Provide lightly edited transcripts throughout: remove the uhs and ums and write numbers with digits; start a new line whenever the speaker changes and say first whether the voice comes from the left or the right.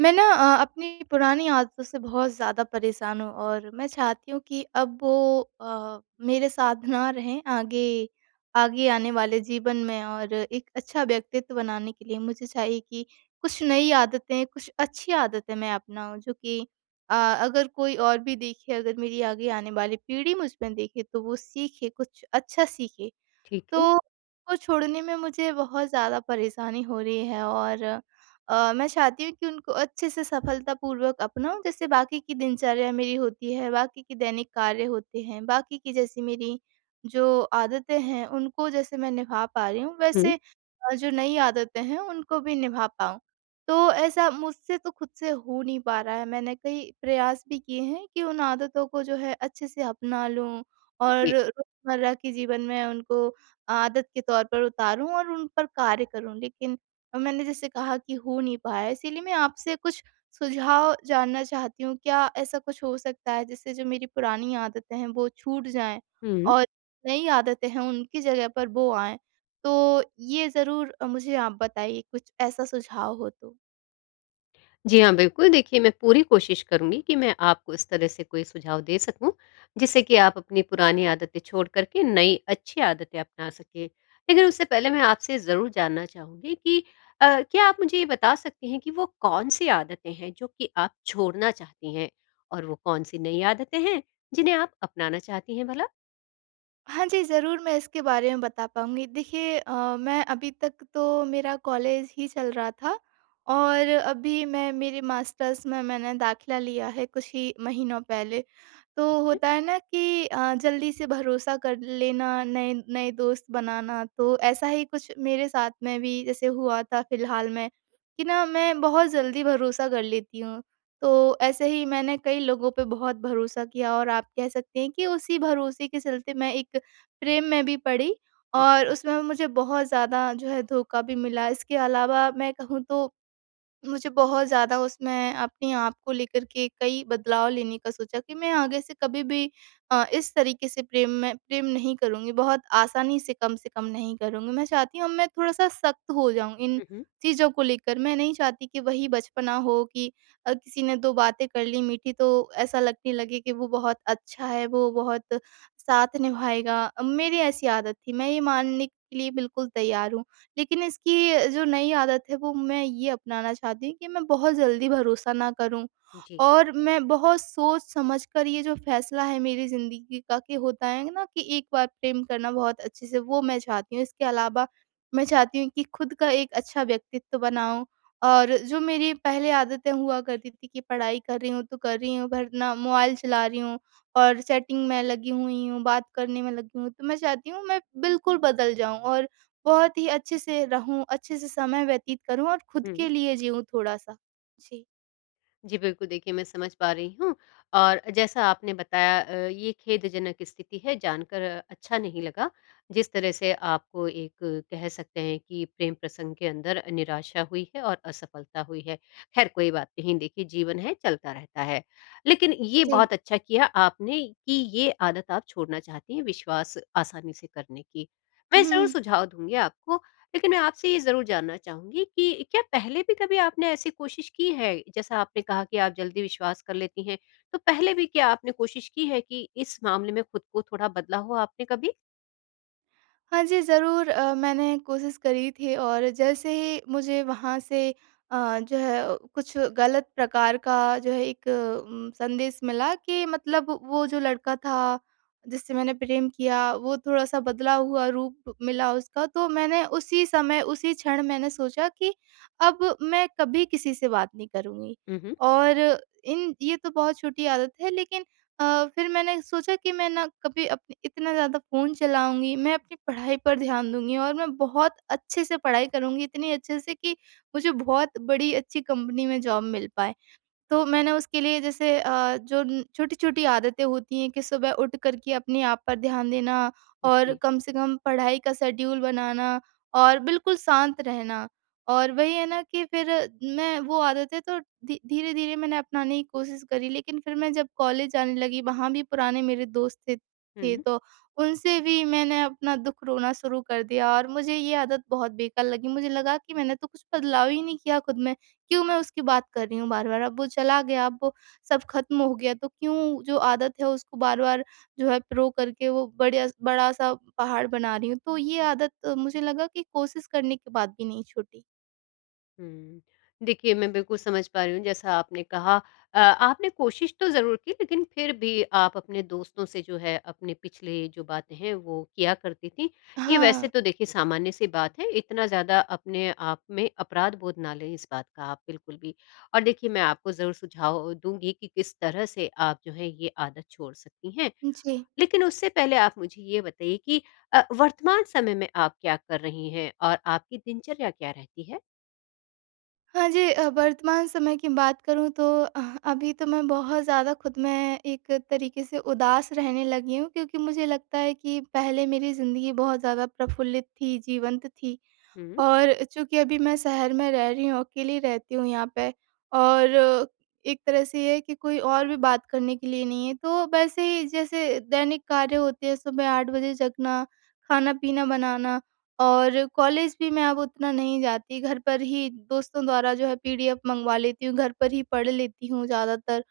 right: मैं ना अपनी पुरानी आदतों से बहुत ज़्यादा परेशान हूँ और मैं चाहती हूँ कि अब वो मेरे साथ ना रहें आगे। आगे आने वाले जीवन में और एक अच्छा व्यक्तित्व बनाने के लिए मुझे चाहिए कि कुछ नई आदतें, कुछ अच्छी आदतें मैं अपनाऊँ जो कि अगर कोई और भी देखे, अगर मेरी आगे आने वाली पीढ़ी मुझ में देखे तो वो सीखे, कुछ अच्छा सीखे।
left: ठीक है।
right: तो उसको छोड़ने में मुझे बहुत ज़्यादा परेशानी हो रही है और मैं चाहती हूँ कि उनको अच्छे से सफलतापूर्वक अपनाऊँ जैसे बाकी की दिनचर्या मेरी होती है, बाकी के दैनिक कार्य होते हैं, बाकी की जैसी मेरी जो आदतें हैं उनको जैसे मैं निभा पा रही हूँ
left: हुँ,
right: वैसे जो नई आदतें हैं उनको भी निभा पाऊँ। तो ऐसा मुझसे तो खुद से हो नहीं पा रहा है, मैंने कई प्रयास भी किए हैं कि उन आदतों को जो है अच्छे से अपना लूँ और
left: जी।
right: रोज़मर्रा के जीवन में उनको आदत के तौर पर उतारूँ और उन पर कार्य करूँ। लेकिन मैंने जैसे कहा कि हो नहीं पाया, इसीलिए मैं आपसे कुछ सुझाव जानना चाहती हूँ। क्या ऐसा कुछ हो सकता है जिससे जो मेरी पुरानी आदतें हैं वो छूट जाएँ
left: हुँ।
right: और नई आदतें हैं उनकी जगह पर वो आएँ? तो ये ज़रूर मुझे आप बताइए कुछ ऐसा सुझाव हो तो।
left: जी हाँ, बिल्कुल देखिए मैं पूरी कोशिश करूँगी कि मैं आपको इस तरह से कोई सुझाव दे सकूँ, जिससे कि आप अपनी पुरानी आदतें छोड़ कर के नई अच्छी आदतें अपना सकें। लेकिन उससे पहले मैं आपसे ज़रूर जानना चाहूँगी कि क्या आप मुझे ये बता सकती हैं कि वो कौन-सी आदतें हैं जो कि आप छोड़ना चाहती हैं? और वो कौन-सी नई आदतें हैं जिन्हें आप अपनाना चाहती हैं भला?
right: हाँ जी, ज़रूर मैं इसके बारे में बता पाऊँगी। देखिए मैं अभी तक तो मेरा कॉलेज ही चल रहा था और अभी मैं मेरे मास्टर्स में मैंने दाखिला लिया है कुछ ही महीनों पहले। तो
left: ठीक है।
right: होता है ना कि जल्दी से भरोसा कर लेना, नए नए दोस्त बनाना, तो ऐसा ही कुछ मेरे साथ में भी जैसे हुआ था फ़िलहाल में कि ना मैं बहुत जल्दी भरोसा कर लेती हूँ। तो ऐसे ही मैंने कई लोगों पे बहुत भरोसा किया और आप कह सकते हैं कि उसी भरोसे के चलते मैं एक प्रेम में भी पड़ी और
left: अच्छा।
right: उसमें मुझे बहुत ज़्यादा जो है धोखा भी मिला। इसके अलावा मैं कहूँ तो मुझे बहुत ज़्यादा उसमें अपने आप को लेकर के कई बदलाव लेने का सोचा कि मैं आगे से कभी भी इस तरीके से प्रेम में प्रेम नहीं करूँगी, बहुत आसानी से कम नहीं करूँगी। मैं चाहती हूँ मैं थोड़ा-सा सख्त हो जाऊँ इन
left: हुँ, हुँ।
right: चीज़ों को लेकर। मैं नहीं चाहती कि वही बचपना हो कि किसी ने 2 बातें कर ली मीठी तो ऐसा लगने लगे कि वो बहुत अच्छा है, वो बहुत साथ निभाएगा। मेरी ऐसी आदत थी, मैं ये मानने के लिए बिल्कुल तैयार हूँ। लेकिन इसकी जो नई आदत है वो मैं ये अपनाना चाहती हूँ कि मैं बहुत जल्दी भरोसा ना करूँ
left: जी।
right: और मैं बहुत सोच समझ कर ये जो फैसला है मेरी ज़िंदगी का कि होता है ना कि एक बार प्रेम करना बहुत अच्छे से वो मैं चाहती हूँ। इसके अलावा मैं चाहती हूँ कि खुद का एक अच्छा व्यक्तित्व बनाऊँ और जो मेरी पहले आदतें हुआ करती थी कि पढ़ाई कर रही हूँ तो कर रही हूँ वरना मोबाइल चला रही हूँ और चैटिंग में लगी हुई हूँ, बात करने में लगी हूँ। तो मैं चाहती हूँ मैं बिल्कुल बदल जाऊँ और बहुत ही अच्छे से रहूँ, अच्छे से समय व्यतीत करूँ और खुद के
left: हुँ।
right: लिए जीऊँ थोड़ा-सा। जी।
left: जी, बिल्कुल देखिए मैं समझ पा रही हूँ और जैसा आपने बताया ये खेदजनक स्थिति है जानकर अच्छा नहीं लगा। जिस तरह से आपको एक कह सकते हैं कि प्रेम प्रसंग के अंदर निराशा हुई है और असफलता हुई है। ख़ैर कोई बात नहीं देखिए जीवन है चलता रहता है। लेकिन ये
right: जी।
left: बहुत अच्छा किया आपने कि ये आदत आप छोड़ना चाहती हैं विश्वास आसानी से करने की। मैं ज़रूर
right: हुँ।
left: सुझाव दूँगी आपको लेकिन मैं आपसे ये ज़रूर जानना चाहूँगी कि क्या पहले भी कभी आपने ऐसी कोशिश की है? जैसा आपने कहा कि आप जल्दी विश्वास कर लेती हैं, तो पहले भी क्या आपने कोशिश की है कि इस मामले में खुद को थोड़ा बदला हो आपने कभी?
right: हाँ जी, ज़रूर मैंने कोशिश करी थी और जैसे ही मुझे वहाँ से जो है कुछ गलत प्रकार का जो है एक संदेश मिला कि मतलब वो जो लड़का था, जिससे मैंने प्रेम किया, वो थोड़ा-सा बदला हुआ रूप मिला उसका, तो मैंने उसी समय, उसी क्षण मैंने सोचा कि अब मैं कभी किसी से बात नहीं करूँगी।
left: हुँ, हुँ।
right: और इन ये तो बहुत छोटी आदत है, लेकिन फिर मैंने सोचा कि मैं ना कभी अपने इतना ज़्यादा फ़ोन चलाऊँगी, मैं अपनी पढ़ाई पर ध्यान दूँगी और मैं बहुत अच्छे से पढ़ाई करूँगी, इतनी अच्छे से कि मुझे बहुत बड़ी अच्छी कंपनी में जॉब मिल पाए। तो मैंने उसके लिए जैसे जो न छोटी-छोटी आदतें होती हैं कि सुबह उठ कर के अपने आप पर ध्यान देना और
left: जी।
right: कम से कम पढ़ाई का शेड्यूल बनाना और बिल्कुल शांत रहना। और वही है ना कि फिर मैं वो आदतें तो धी धीरे-धीरे मैंने अपनाने की कोशिश करी, लेकिन फिर मैं जब कॉलेज जाने लगी, वहाँ भी पुराने मेरे दोस्त थे,
left: हुँ।
right: तो उनसे भी मैंने अपना दुःख रोना शुरू कर दिया और मुझे ये आदत बहुत बेकार लगी। मुझे लगा कि मैंने तो कुछ बदलाव ही नहीं किया खुद में। क्यों मैं उसकी बात कर रही हूँ बार-बार? अब वो चला गया, अब वो सब ख़त्म हो गया, तो क्यों जो आदत है उसको बार-बार जो है प्रो करके वो बढ़िया बड़ा-सा पहाड़ बना रही हूँ। तो ये आदत मुझे लगा कि कोशिश करने के बाद भी नहीं छूटी।
left: हुँ। देखिए, मैं बिल्कुल समझ पा रही हूँ जैसा आपने कहा आपने कोशिश तो ज़रूर की लेकिन फिर भी आप अपने दोस्तों से जो है अपने पिछले जो बातें हैं वो किया करती थीं। ये वैसे
right: हाँ,
left: तो देखिए सामान्य-सी बात है, इतना ज़्यादा अपने आप में अपराध बोध ना लें इस बात का आप बिल्कुल भी। और देखिए मैं आपको ज़रूर सुझाव दूँगी कि किस तरह से आप जो है ये आदत छोड़ सकती हैं।
right: जी।
left: लेकिन उससे पहले आप मुझे ये बताइए कि वर्तमान समय में आप क्या कर रही हैं और आपकी दिनचर्या क्या रहती है?
right: हाँ जी, वर्तमान समय की बात करूँ तो अभी तो मैं बहुत ज़्यादा खुद में एक तरीके से उदास रहने लगी हूँ क्योंकि मुझे लगता है कि पहले मेरी ज़िंदगी बहुत ज़्यादा प्रफुल्लित थी, जीवंत थी।
left: हुँ।
right: और चूँकि अभी मैं शहर में रह रही हूँ, अकेली रहती हूँ यहाँ पे और एक तरह से ये है कि कोई और भी बात करने के लिए नहीं है। तो वैसे ही जैसे दैनिक कार्य होते हैं, सुबह 8 बजे जगना, खाना-पीना बनाना और कॉलेज भी मैं अब उतना नहीं जाती, घर पर ही दोस्तों द्वारा जो है पीडीएफ मंगवा लेती हूँ, घर पर ही पढ़ लेती हूँ ज़्यादातर।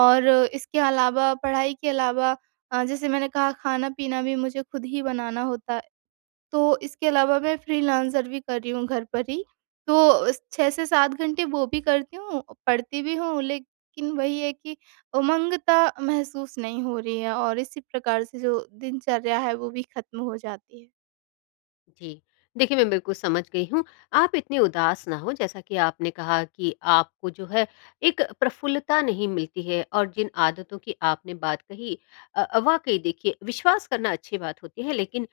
right: और इसके अलावा पढ़ाई के अलावा जैसे मैंने कहा खाना-पीना भी मुझे खुद ही बनाना होता, तो इसके अलावा मैं फ्रीलांसर भी कर रही हूँ घर पर ही। तो 6 से 7 घंटे वो भी करती हूँ, पढ़ती भी हूँ, लेकिन वही है कि उमंगता महसूस नहीं हो रही है और इसी प्रकार से जो दिनचर्या है वो भी खत्म हो जाती है।
left: जी। देखिए, मैं बिल्कुल समझ गई हूँ। आप इतने उदास ना हों, जैसा कि आपने कहा कि आपको जो है एक प्रफुल्लता नहीं मिलती है और जिन आदतों की आपने बात कही वाक़ई देखिए विश्वास करना अच्छी बात होती है, लेकिन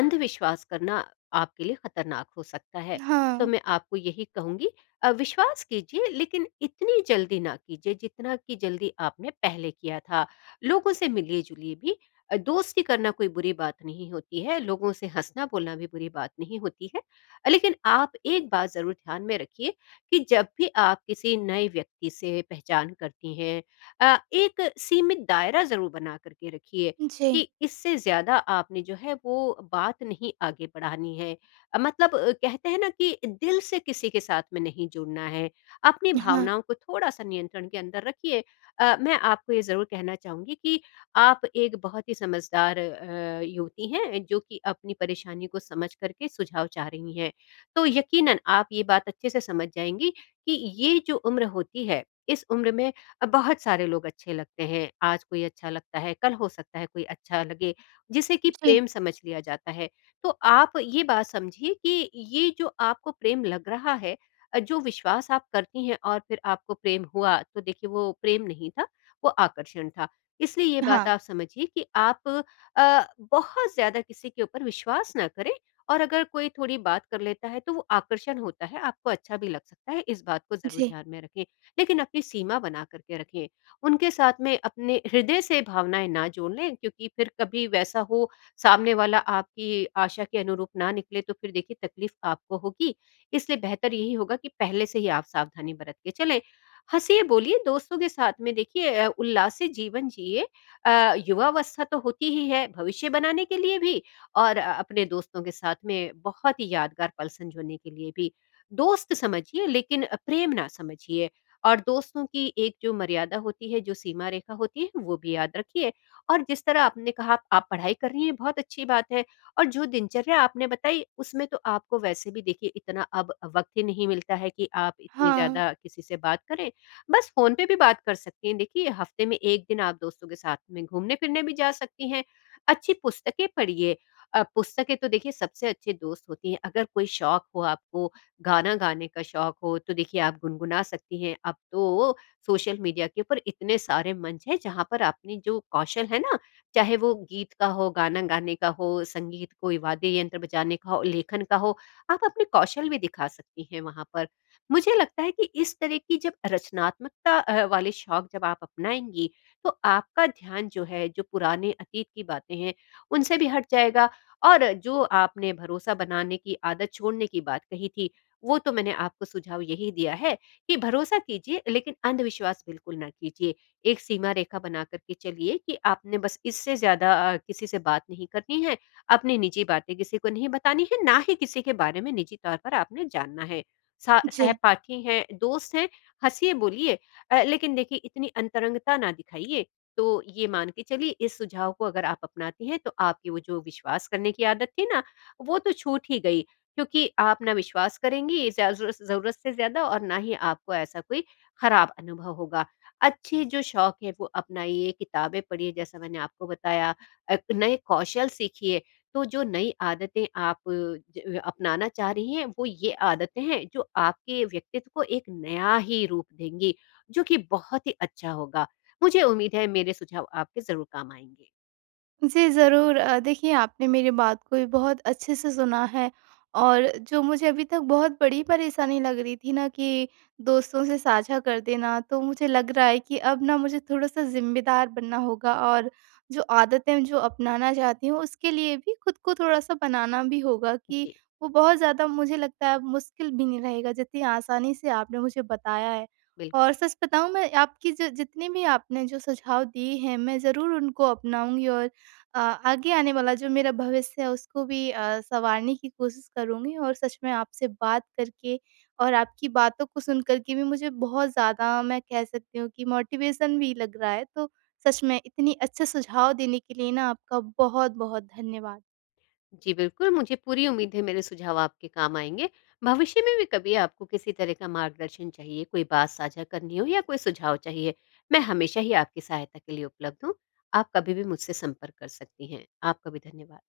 left: अंधविश्वास करना आपके लिए खतरनाक हो सकता है। तो
right: हाँ,
left: मैं आपको यही कहूँगी विश्वास कीजिए लेकिन इतनी जल्दी ना कीजिए, जितना कि जल्दी आपने पहले किया था। लोगों से मिलिए-जुलिए भी दोस्ती करना कोई बुरी बात नहीं होती है, लोगों से हँसना बोलना भी बुरी बात नहीं होती है। लेकिन आप एक बात ज़रूर ध्यान में रखिए कि जब भी आप किसी नए व्यक्ति से पहचान करती हैं एक सीमित दायरा ज़रूर बना कर के रखिए
right: जी।
left: कि इससे ज़्यादा आपने जो है वो बात नहीं आगे बढ़ानी है। मतलब कहते हैं ना कि दिल से किसी के साथ में नहीं जुड़ना है। अपनी
right: हाँ,
left: भावनाओं को थोड़ा-सा नियंत्रण के अंदर रखिए। मैं आपको ये ज़रूर कहना चाहूँगी कि आप एक बहुत ही समझदार युवती हैं जो कि अपनी परेशानी को समझ करके सुझाव चाह रही हैं। तो यकीनन आप ये बात अच्छे से समझ जाएँगी कि ये जो उम्र होती है, इस उम्र में बहुत सारे लोग अच्छे लगते हैं। आज कोई अच्छा लगता है, कल हो सकता है कोई अच्छा लगे, जिसे कि
right: जी।
left: प्रेम समझ लिया जाता है। तो आप ये बात समझिए कि ये जो आपको प्रेम लग रहा है जो विश्वास आप करती हैं और फिर आपको प्रेम हुआ, तो देखिए वो प्रेम नहीं था, वो आकर्षण था। इसलिए ये
right: हाँ,
left: बात आप समझिए कि आप अ, बहुत ज़्यादा किसी के ऊपर विश्वास ना करें और अगर कोई थोड़ी बात कर लेता है तो वो आकर्षण होता है, आपको अच्छा भी लग सकता है, इस बात को ज़रूर
right: जी।
left: ध्यान में रखें। लेकिन अपनी सीमा बना कर के रखें, उनके साथ में अपने हृदय से भावनाएँ ना जोड़ लें क्योंकि फिर कभी वैसा हो सामने वाला आपकी आशा के अनुरूप ना निकले तो फिर देखिए तकलीफ़ आपको होगी। इसलिए बेहतर यही होगा कि पहले से ही आप सावधानी बरत के चलें। हँसिए, बोलिए दोस्तों के साथ में देखिए उल्लास से जीवन जिए। युवावस्था तो होती ही है भविष्य बनाने के लिए भी और अपने दोस्तों के साथ में बहुत ही यादगार पल संजोने के लिए भी। दोस्त समझिए लेकिन प्रेम ना समझिए और दोस्तों की एक जो मर्यादा होती है, जो सीमा रेखा होती है, वो भी याद रखिए। और जिस तरह आपने कहा आप पढ़ाई कर रही हैं, बहुत अच्छी बात है और जो दिनचर्या आपने बताई उसमें तो आपको वैसे भी देखिए इतना अब वक़्त ही नहीं मिलता है कि आप इतनी
right: हाँ,
left: ज़्यादा किसी से बात करें। बस फ़ोन पे भी बात कर सकती हैं। देखिए, हफ़्ते में 1 दिन आप दोस्तों के साथ में घूमने-फिरने भी जा सकती हैं। अच्छी पुस्तकें पढ़िए। पुस्तकें तो देखिए सबसे अच्छे दोस्त होती हैं। अगर कोई शौक हो आपको, गाना गाने का शौक हो, तो देखिए आप गुनगुना सकती हैं। अब तो सोशल मीडिया के ऊपर इतने सारे मंच हैं, जहाँ पर आपने जो कौशल है ना, चाहे वो गीत का हो, गाना गाने का हो, संगीत कोई वाद्य यंत्र बजाने का हो, लेखन का हो, आप अपने कौशल भी दिखा सकती हैं वहाँ पर। मुझे लगता है कि इस तरह की जब रचनात्मकता वाले शौक जब आप अपनाएँगी, तो आपका ध्यान जो है, जो पुराने अतीत की बातें हैं, उनसे भी हट जाएगा और जो आपने भरोसा बनाने की आदत छोड़ने की बात कही थी, वो तो मैंने आपको सुझाव यही दिया है कि भरोसा कीजिए लेकिन अंधविश्वास बिल्कुल ना कीजिए। एक सीमा रेखा बना कर के चलिए कि आपने बस इससे ज़्यादा किसी से बात नहीं करनी है, अपनी निजी बातें किसी को नहीं बतानी है, ना ही किसी के बारे में निजी तौर पर आपने जानना है। सा
right: जी।
left: सहपाठी हैं, दोस्त हैं, हँसिए-बोलिए लेकिन देखिए इतनी अंतरंगता ना दिखाइए। तो ये मान के चलिए इस सुझाव को अगर आप अपनाती हैं तो आपकी वो जो विश्वास करने की आदत थी ना, वो तो छूट ही गई क्योंकि आप ना विश्वास करेंगी ज़्या ज़रूरत ज़रूरत से ज़्यादा और ना ही आपको ऐसा कोई खराब अनुभव होगा। अच्छे जो शौक है वो अपनाइए, किताबें पढ़िए जैसा मैंने आपको बताया, नए कौशल सीखिए तो जो नई आदतें आप ज अपनाना चाह रही हैं, वो ये आदतें हैं जो आपके व्यक्तित्व को एक नया ही रूप देंगी, जो कि बहुत ही अच्छा होगा। मुझे उम्मीद है मेरे सुझाव आपके ज़रूर काम आएँगे।
right: जी, ज़रूर देखिए आपने मेरी बात को भी बहुत अच्छे से सुना है और जो मुझे अभी तक बहुत बड़ी परेशानी लग रही थी ना कि दोस्तों से साझा कर देना, तो मुझे लग रहा है कि अब ना मुझे थोड़ा-सा ज़िम्मेदार बनना होगा और जो आदतें जो अपनाना चाहती हूँ, उसके लिए भी खुद को थोड़ा-सा बनाना भी होगा कि
left: जी,
right: वो बहुत ज़्यादा मुझे लगता है अब मुश्किल भी नहीं रहेगा, जितनी आसानी से आपने मुझे बताया है।
left: बिल
right: और सच बताऊँ मैं आपकी ज जितने भी आपने जो सुझाव दिए हैं, मैं ज़रूर उनको अपनाऊँगी और अ, आगे आने वाला जो मेरा भविष्य है उसको भी सँवारने की कोशिश करूँगी और सच में आपसे बात करके और आपकी बातों को सुन कर के भी मुझे बहुत ज़्यादा मैं कह सकती हूँ कि मोटिवेशन भी लग रहा है। तो सच में इतनी अच्छे सुझाव देने के लिए ना आपका बहुत-बहुत धन्यवाद।
left: जी, बिल्कुल मुझे पूरी उम्मीद है मेरे सुझाव आपके काम आएँगे। भविष्य में भी कभी आपको किसी तरह का मार्गदर्शन चाहिए, कोई बात साझा करनी हो या कोई सुझाव चाहिए, मैं हमेशा ही आपकी सहायता के लिए उपलब्ध हूँ। आप कभी भी मुझसे संपर्क कर सकती हैं। आपका भी धन्यवाद।